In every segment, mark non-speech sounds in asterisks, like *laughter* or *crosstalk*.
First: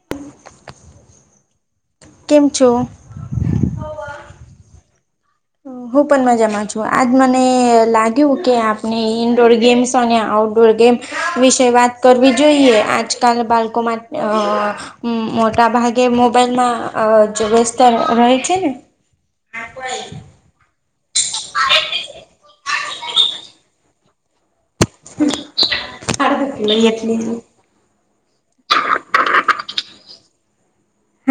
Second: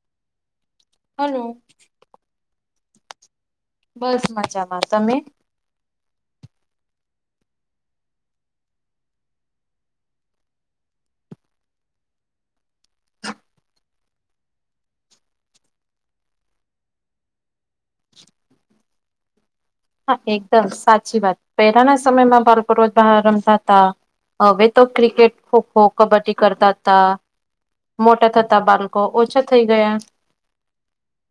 *inaudible* Hello કેમ છો? બસ મજામાં તમે, હું પણ મજામાં છું આજ મને લાગ્યું કે આપણે ઇન્ડોર ગેમ્સ અને આઉટડોર ગેમ્સ વિશે વાત કરવી જોઈએ, આજકાલ બાલકોમાં અ હમ્મ મોટા ભાગે મોબાઈલમાં જો વ્યસ્તા રહે છે ને એકદમ સાચી વાત પહેલાના સમયમાં બાળકો રોજ બહાર રમતાતા હવે તો ક્રિકેટ, ખોખો, કબડ્ડી કરતા હતા. મોટા થતા બાળકો ઓછા થઈ ગયા.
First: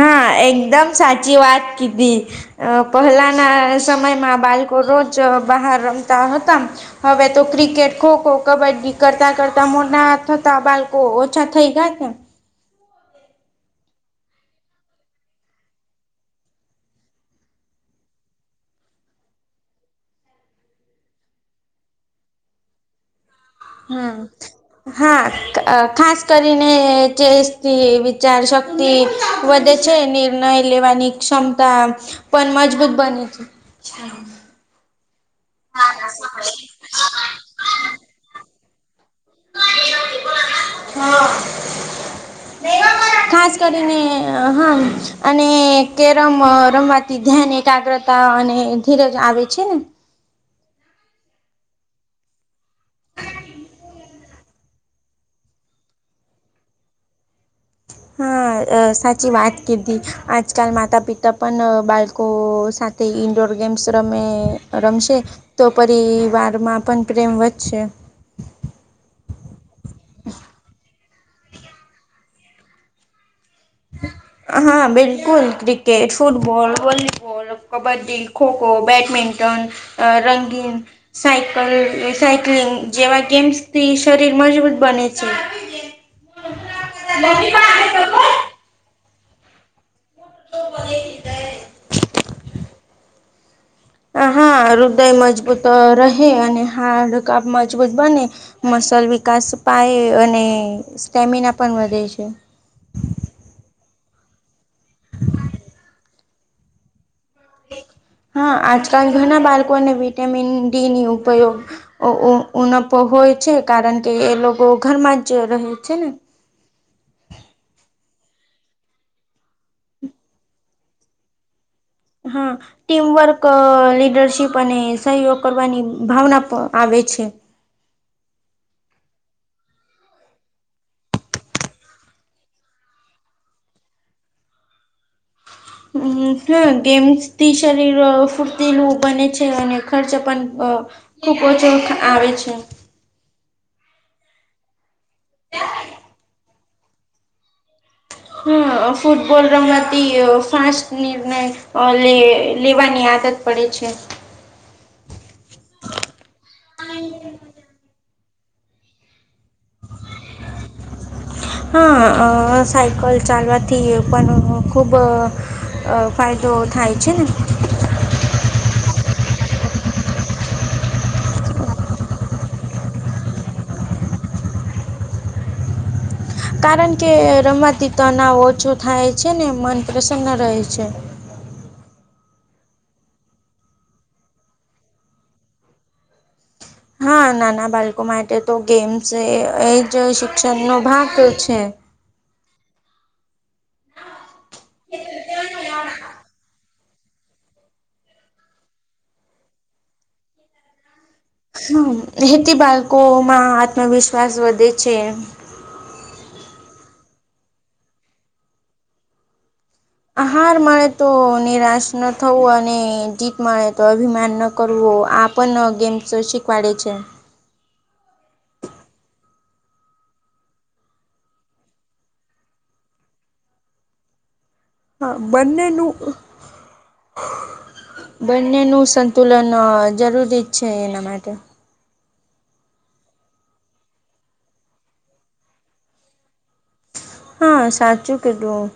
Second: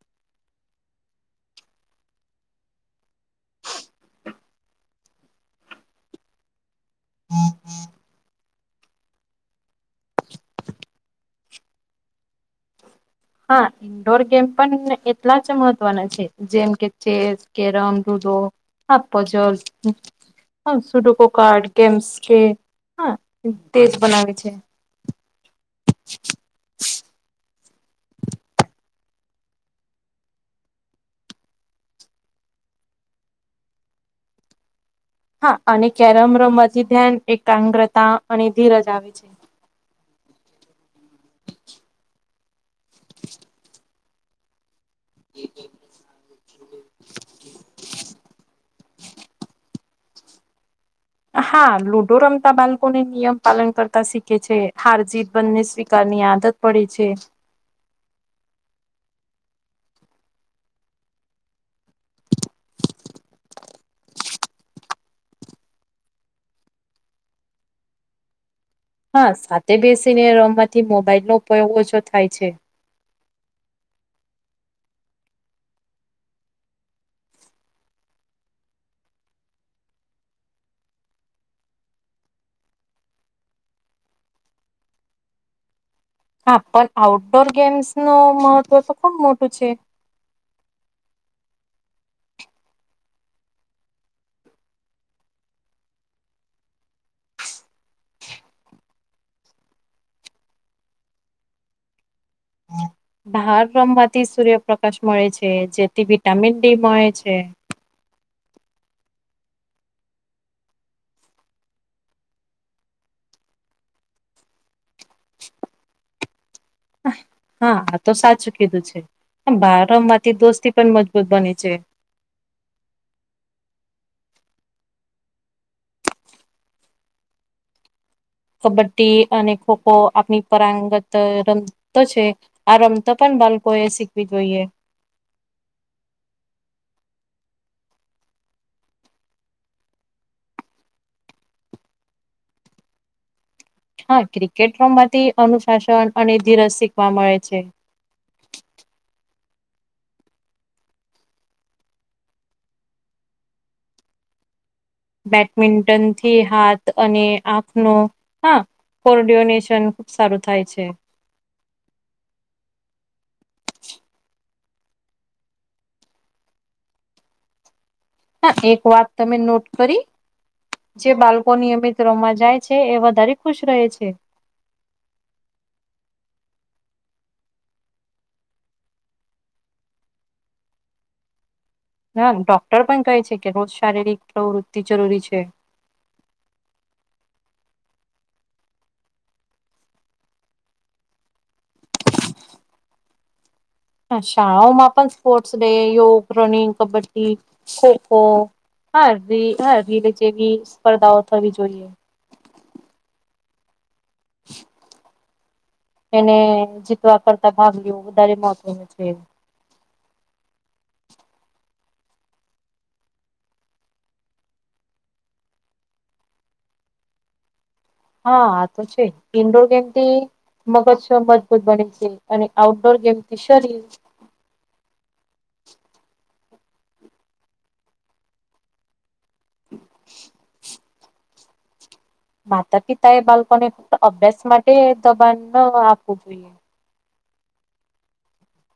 હા એકદમ સાચી વાત કીધી અ પહેલાના સમયમાં બાળકો રોજ બહાર રમતા હતા હવે તો ક્રિકેટ, ખોખો કબડ્ડી કરતાં કરતાં મોટા થતા બાળકો ઓછા થઈ ગયા હા ઇન્ડોર ગેમ પણ એટલા જ મહત્વના છે. જેમ કે ચેસ, કેરમ, લુડો, હપજલ હ સુડુકો કાર્ડ, કેમ્સ કે હ તેજ હા. બનાવે છે. હા ખાસ કરીને જે વિચારશક્તિ વધે છે, નિર્ણય લેવાની ક્ષમતા પણ મજબૂત બને છે. હા અને કેરમ રમવાથી ધ્યાન એકાગ્રતા અને ધીરજ આવે છે. *unintelligible* ખાસ કરીને, હા. અને કેરમ રમવાથી ધ્યાન એકાગ્રતા અને ધીરજ આવે છે ને હા લુડો રમતા બાળકોને નિયમ પાલન કરતા શીખે છે હાર જીત બંને સ્વીકારની આદત પડે છે હા સાચી વાત કીધી આજકાલ માતા પિતા પણ બાળકો સા તે ઇન્ડોર ગેમ્સ રમે રમશે તો પરિવારમાં પણ પ્રેમ વધશે હા સાથે બેસીને રમમાંથી મોબાઈલનો ઉપયોગ ઓછો થાય છે. *inaudible* હા બિલકુલ cricket, football, volleyball, kabaddi, kho kho, badminton અ રંગીન સાયકલ સાયક્લિંગ જેવા ગેમ્સથી શરીર મજબૂત બને છે. *inaudible* હા પણ આઉટડોર ગેમ્સનું મહત્વ તો ખુબ મોટું છે. *inaudible* હ હા હૃદય મજબૂત રહે અને હાડ કાપ મજબૂત બને મસલ વિકાસ પાય અને સ્ટેમિના પણ વધે છે. બાર રમવાથી સૂર્યપ્રકાશ મળે છે જેથી વિટામિન ડી મળે છે. હા આજકાલ ઘણા બાળકોને વિટામિન ડી ની ઉપયોગ ઉનપ હોય છે કારણ કે એ લોકો ઘરમાં જ જે રહે છે ને હા આ તો સાચું કીધું છે બાર માંથી દોસ્તી પણ મજબૂત બને છે. હા ટીમવર્ક લીડરશીપ અને સહયોગ કરવાની ભાવના આવે છે. કબડ્ડી અને ખોખો આપણી પંગત ર તો છે આ રમતા પણ બાળકો એ શીખવી જોઈએ હમ હ ગેમ્સ થી શરીર ફૂર્તિ નું બને છે અને ખર્ચ પણ અ ખૂબ ઓછો આવે છે. હા ક્રિકેટ રોમ માંથી અનુશાસન અને ધીરજ શીખવા મળે છે. હા ફૂટબોલ રમતી ફાસ્ટ નિર્ણય લે લેવાની આદત પડે છે. બેડમિન્ટન થી હાથ અને આંખનો હા ફરડિયોનેશન ખુબ સારું થાય છે. હા સાયકલ ચાલવાથી પણ ખૂબ અ અ ફાયદો થાય છે ને. હા, એક વાત તમે નોટ કરી? જે બાળકો નિયમિત રોમાં જાય છે, એ વધારે ખુશ રહે છે. કારણ કે રમતી તણાવ ઓછો થાય છે ને મન પ્રસન્ન રહે છે, *inaudible* ડોક્ટર પણ કહે છે કે રોજ શારીરિક પ્રવૃત્તિ જરૂરી છે. હા, નાના બાળકો માટે તો ગેમ્સ એ જ શિક્ષણનો ભાગ છે. હા, શાળાઓમાં પણ સ્પોર્ટ્સ ડે યોગ, રનિંગ, કબડ્ડી, ખોખો, હાર હાર રીલી જેવી સ્પર્ધાઓ થવી જોઈએ. રહેેતી બાળકોમાં આત્મવિશ્વાસ વધે છે, એને જીતવા કરતા ભાગ લેવો વધારે મહત્વનું છે, એ આ હાર મળે તો નિરાશ ન થવું અને જીત મળે, તો અભિમાન ન કરવો આપ ઓપન્નનો ગેમ્સો શીકવાડે છે. હા, આ તો છે ઇન્ડોર ગેમથી મગજ સ્ મજબૂત બને છે, અને આઉટડોર ગેમથી શરીર હા, બંનેનું બંનેનું તુલનો જરૂરી જ છે, એના માટે માતા પિતા એ બાળકોને ફક્ત અભ્યાસ માટે દબાણ આપવું જોઈએ. હા, સાચું કેધું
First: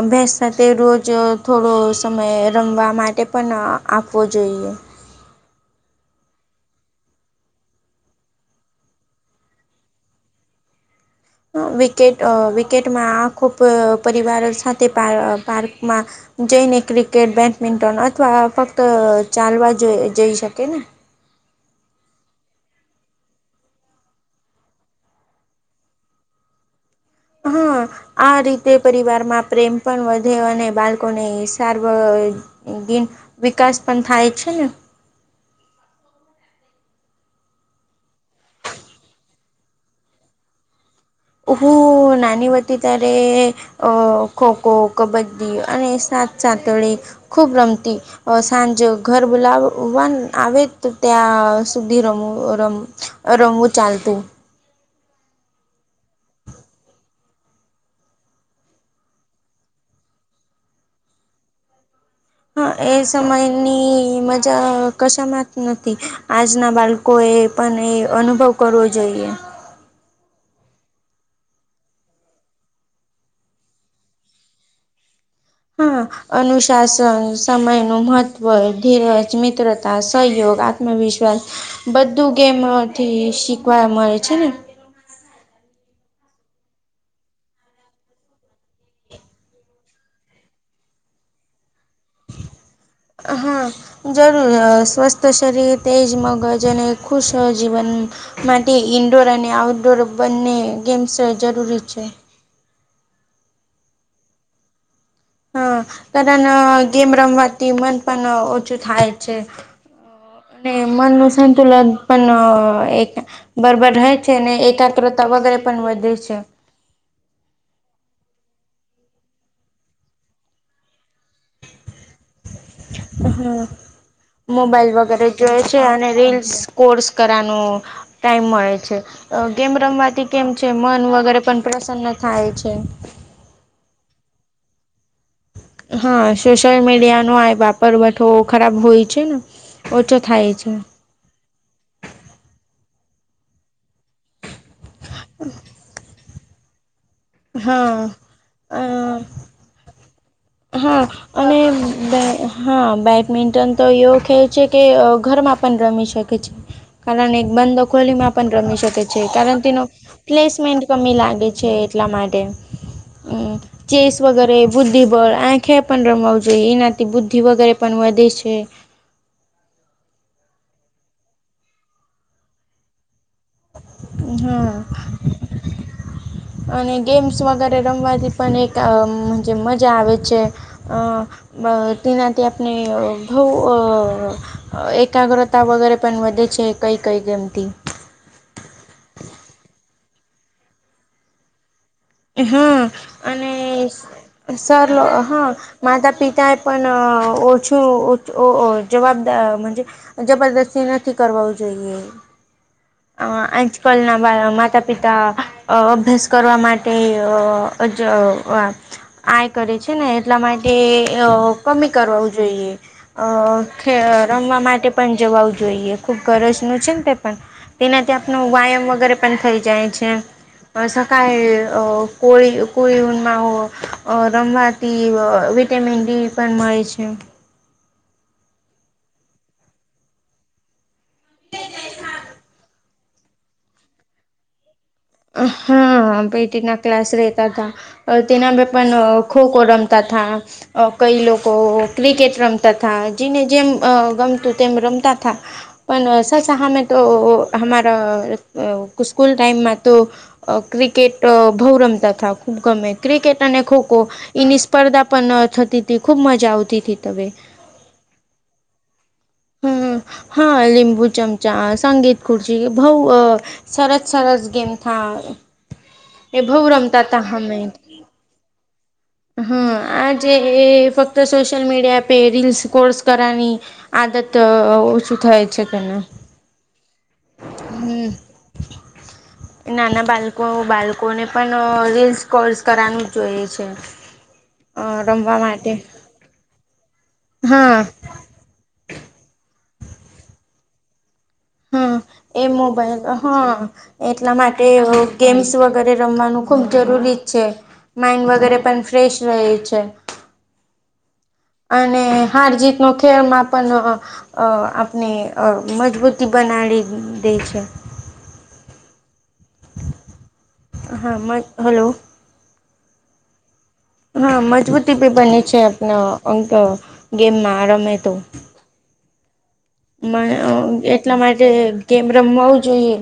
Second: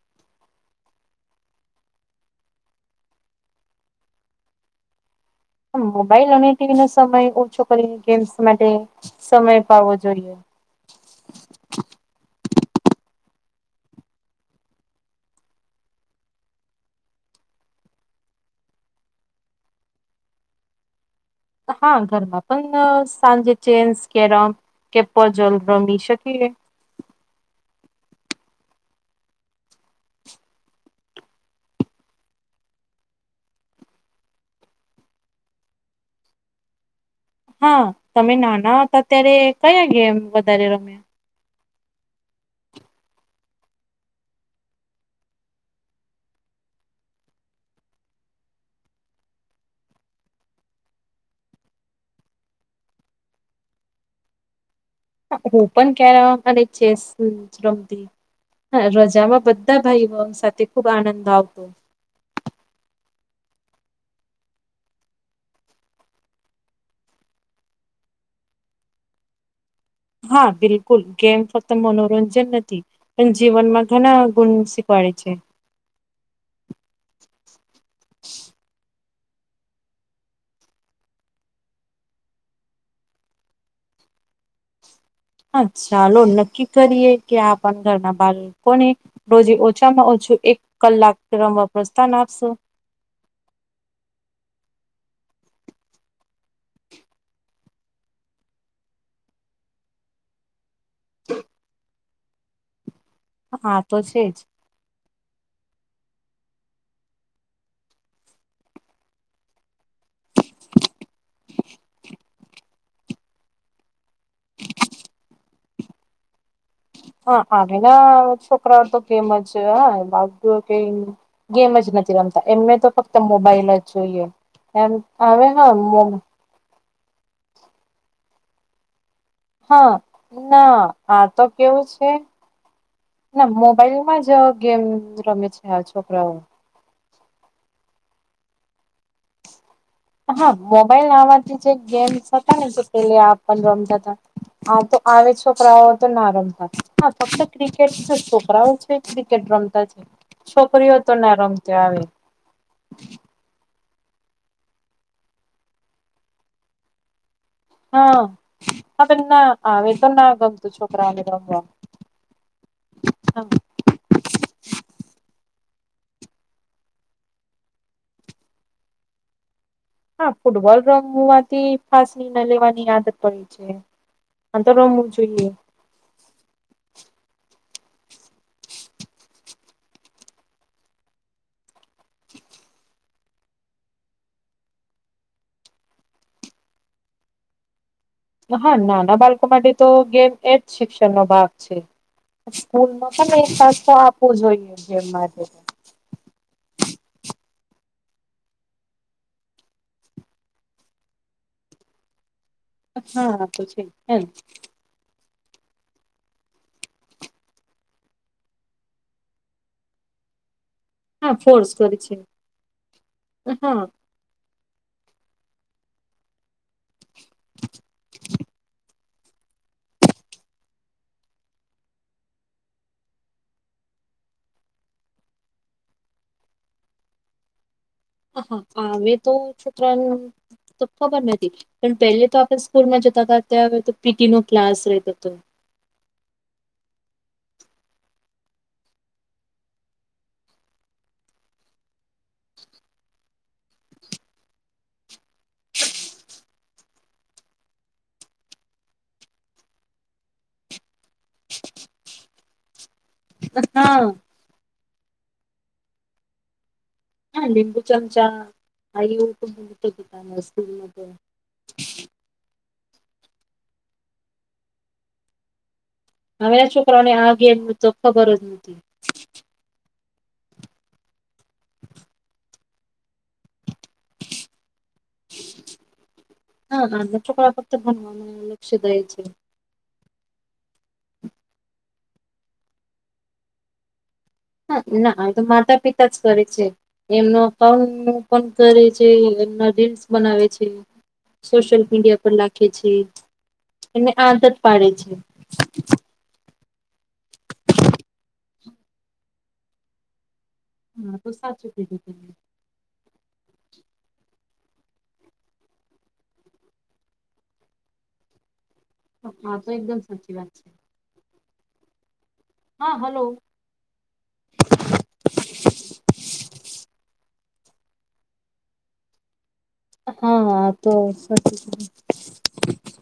અભ્યાસ સાથે રોજ થોડો સમય રમવા માટે પણ આપવો જોઈએ, મોબાઈલ અને ટીવી નો સમય ઓછો કરીને ગેમ્સ માટે સમય પાવવો જોઈએ, વિકેટ વિકેટમાં આખો પરિવાર સાથે પાર્કમાં જઈને ક્રિકેટ, બેડમિન્ટન અથવા ફક્ત ચાલવા જઈ શકે ને? હા, ઘરમાં પણ સાંજે ચેન્સ કેરમ કેપ જલ રમી શકીએ, હા આ રીતે પરિવારમાં પ્રેમ પણ વધે અને બાળકોને સારવ દિન વિકાસ પણ થાય છે ને. હા, તમે નાના હતા ત્યારે કયા ગેમ વધારે રમ્યા? ઉહું નાની વાટી ત્યારે અ ખો ખો, કબડ્ડી અને સાત સાથેળી ખૂબ રમતી સાંજે ઘર બોલાવવા આવે તો ત્યાં સુધી રમું રમ રંગું ચાલતું. હું પણ ક્યારે અને ચેસ રમતી. હા, રજામાં બધા ભાઈઓ સાથે ખુબ આનંદ આવતો. હા, એ સમયની મજા કશામાં જ નથી આજના બાળકો કોએ પણ એ અનુભવ કરવો જોઈએ. હા, બિલકુલ ગેમ ફક્ત મનોરંજન નથી. પણ જીવનમાં ઘણા ગુણ શીખવાડે છે. હા. અનુશાસન, સમયનું મહત્ત્વ, ધીરજ, મિત્રતા, સહયોગ, આત્મવિશ્વાસ બધું ગેમથી શીખવા મળે છે ને? હ ચાલો નક્કી કરીએ, કે આપણ ઘરના બાળ કોને. રોજ ઓછામાં ઓછું એક કલાક રમવા પ્રસ્થાન આપશો. હા. જરૂર સ્વસ્થ શરીર તેજ મગજ અને ખુશ જીવન માટે ઇન્ડોર અને આઉટડોર બંને ગેમ્સ જરૂરી છે. હા તો છે જ હા કારણ ગેમ રમવાથી મન પણ ઓછું થાય છે. અને મન નું સંતુલન પણ એક બરોબર રહે છે, ને એકાગ્રતા વગેરે પણ વધે છે. *unintelligible* ગેમ જ નથી રમતા એમને તો ફક્ત હમ મોબાઈલ જ જોઈએ, એમ મોબાઈલ વગેરે આવે જોય હા છે અને રીલ્સ કોર્સ કરવાનો ટાઈમ મળે છે. ગેમ હા રમવાથી કેમ છે ના મન આ વગેરે તો પણ કેવું છે પ્રસન્ન થાય છે. ના મોબાઈલમાં જ ગેમ રમે છે આ હા છોકરાઓ સોશિયલ મીડિયા નો આ વાપર બધો ખરાબ હોય છેને હા મોબાઈલ આવાથી જે ગેમ્સ હતા ને જે પેહલા આપ રમતા હતા. આ તો આવે જ છોકરાઓ તો ના રમતા હા ફક્ત ક્રિકેટ હા છે છોકરાઓ છે અ ક્રિકેટ રમતા છે. છોકરીઓ હા તો ના અને રમતી આવે બે હા બેડમિન્ટન તો એવુ કે છે કે ઘરમાં પણ રમી શકે છે. કારણ એક બંદો ગલી હા માં પણ રમી શકે હવે છે, ના કારણ તેનો આવે તો ના ગમતું પ્લેસમેન્ટ કમી છોકરાઓને લાગે રમવા છે. એટલા માટે હા ચેસ વગેરે બુદ્ધિ આંખે પણ રમવું જોઈએ એનાથી બુદ્ધિ વગેરે પણ વધે છે. હા ફૂટબોલ રંગ હોવાથી ફાસણીને લેવાની આદત પડી છે. હા તો રમવું જોઈએ. અને ગેમ્સ વગેરે રમવાથી પણ એક મજા આવે છે. અ તેનાથી આપણી બહુ એકાગ્રતા વગેરે પણ વધે છે. કઈ કઈ કેમતી હા નાના બાળકો માટે તો ગેમ એ જ શિક્ષણનો ભાગ છે. હા સ્કૂલમાં પણ એક અને કાસ તો આપવું જોઈએ સર જેમ માટે હા માતા પિતાએ પણ ઓછુ જવાબદાર જબરદસ્તી નથી કરવી જોઈએ. હા આમા તો છે આજકાલ એમ ના માતા પિતા અભ્યાસ કરવા માટે આ કરે છે ને એટલા માટે હા ફોર્સ કમી કરે છે કરાવવું જોઈએ હા રમવા માટે પણ જવું જોઈએ ખૂબ ગરજનું છેને, તે પણ તેના થી આપનો વ્યાયામ વગેરે પણ થઈ જાય છે. *unintelligible* તે વિટામિન ડી પણ મળે છે. આવે તો છોકરાઓ તો ખબર નથી પણ પહેલે તો આપણે સ્કૂલમાં જતા હતા ત્યારે તો પીટી નો ક્લાસ રહેતો હતો. હા પેટી ના ક્લાસ રહેતા હતા. તેના પણ ખોખો રમતા હતા કઈ લોકો ક્રિકેટ રમતા હતા જેને જેમ ગમતું તેમ રમતા હતા. પણ સર સામે તો સ્કૂલ ટાઈમમાં તો ક્રિકેટ બહુ રમતા હતા ખુબ ગમે ક્રિકેટ અને ખોખો હા એની સ્પર્ધા પણ થતી હતી ખૂબ મજા આવતી હતી તમે લિંબુ ચમચા આહી ઉ *inaudible* ટું કે હમ ત સ્કૂલ મ ખુરસી બહુ અ સરસ સરસ ગેમ થા એ હવે બહુ ના રમતા છોકરાને તા આ ગેમ તો ખબર જ નથી હોતી. હમ આજે એ ફક્ત સોશિયલ મીડિયા પે રીલ્સ સ્ક્રોલ કરવાની. આદત ઓછું થાય. છે તેને હમ *unintelligible* નાના બાળકો બાળકોને પણ રીલ્સ સ્ક્રોલ કરવાનું જોઈએ છે. હા અ ના હવે રમવા તો માટે માતા પિતા જ કરે છે એમનો હા અકાઉન્ટ પણ કરે છે એમના રિન્સ બનાવે છે. સોશિયલ હા મીડિયા પર એ લખે છે મોબાઈલ હા એને એટલા આદત માટે પાડે છે. ગેમ્સ વગેરે રમવાનું ખૂબ જરૂરી છે માઈન્ડ વગેરે પણ ફ્રેશ રહે છે. હા તો સાચું. અને કીધું તમે હાર જીતનો ખેલમાં આપણે મજબૂતી બનાવી દે છે. હા તો એકદમ સાચી વાત છે. હા હલો. હા હલો. હા મજબૂતી બની છે આપના એમ તો ગેમ ના રમે તો *unintelligible* હા તો એટલા માટે સાચું કીધું. ગેમ રમવું જોઈએ.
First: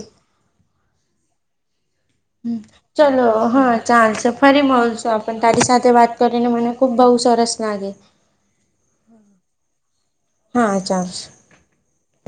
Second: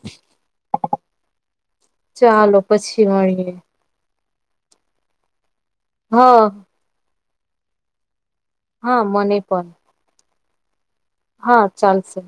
હ ચાલો પછી ચલો મળીએ હા. ચાલશે ફરી મળીશું તારી સાથે વાત હા કરીને મને ખુબ બહુ સરસ લાગ્યુ. હા મને પણ હા ચાલસે. હા ચાલશે.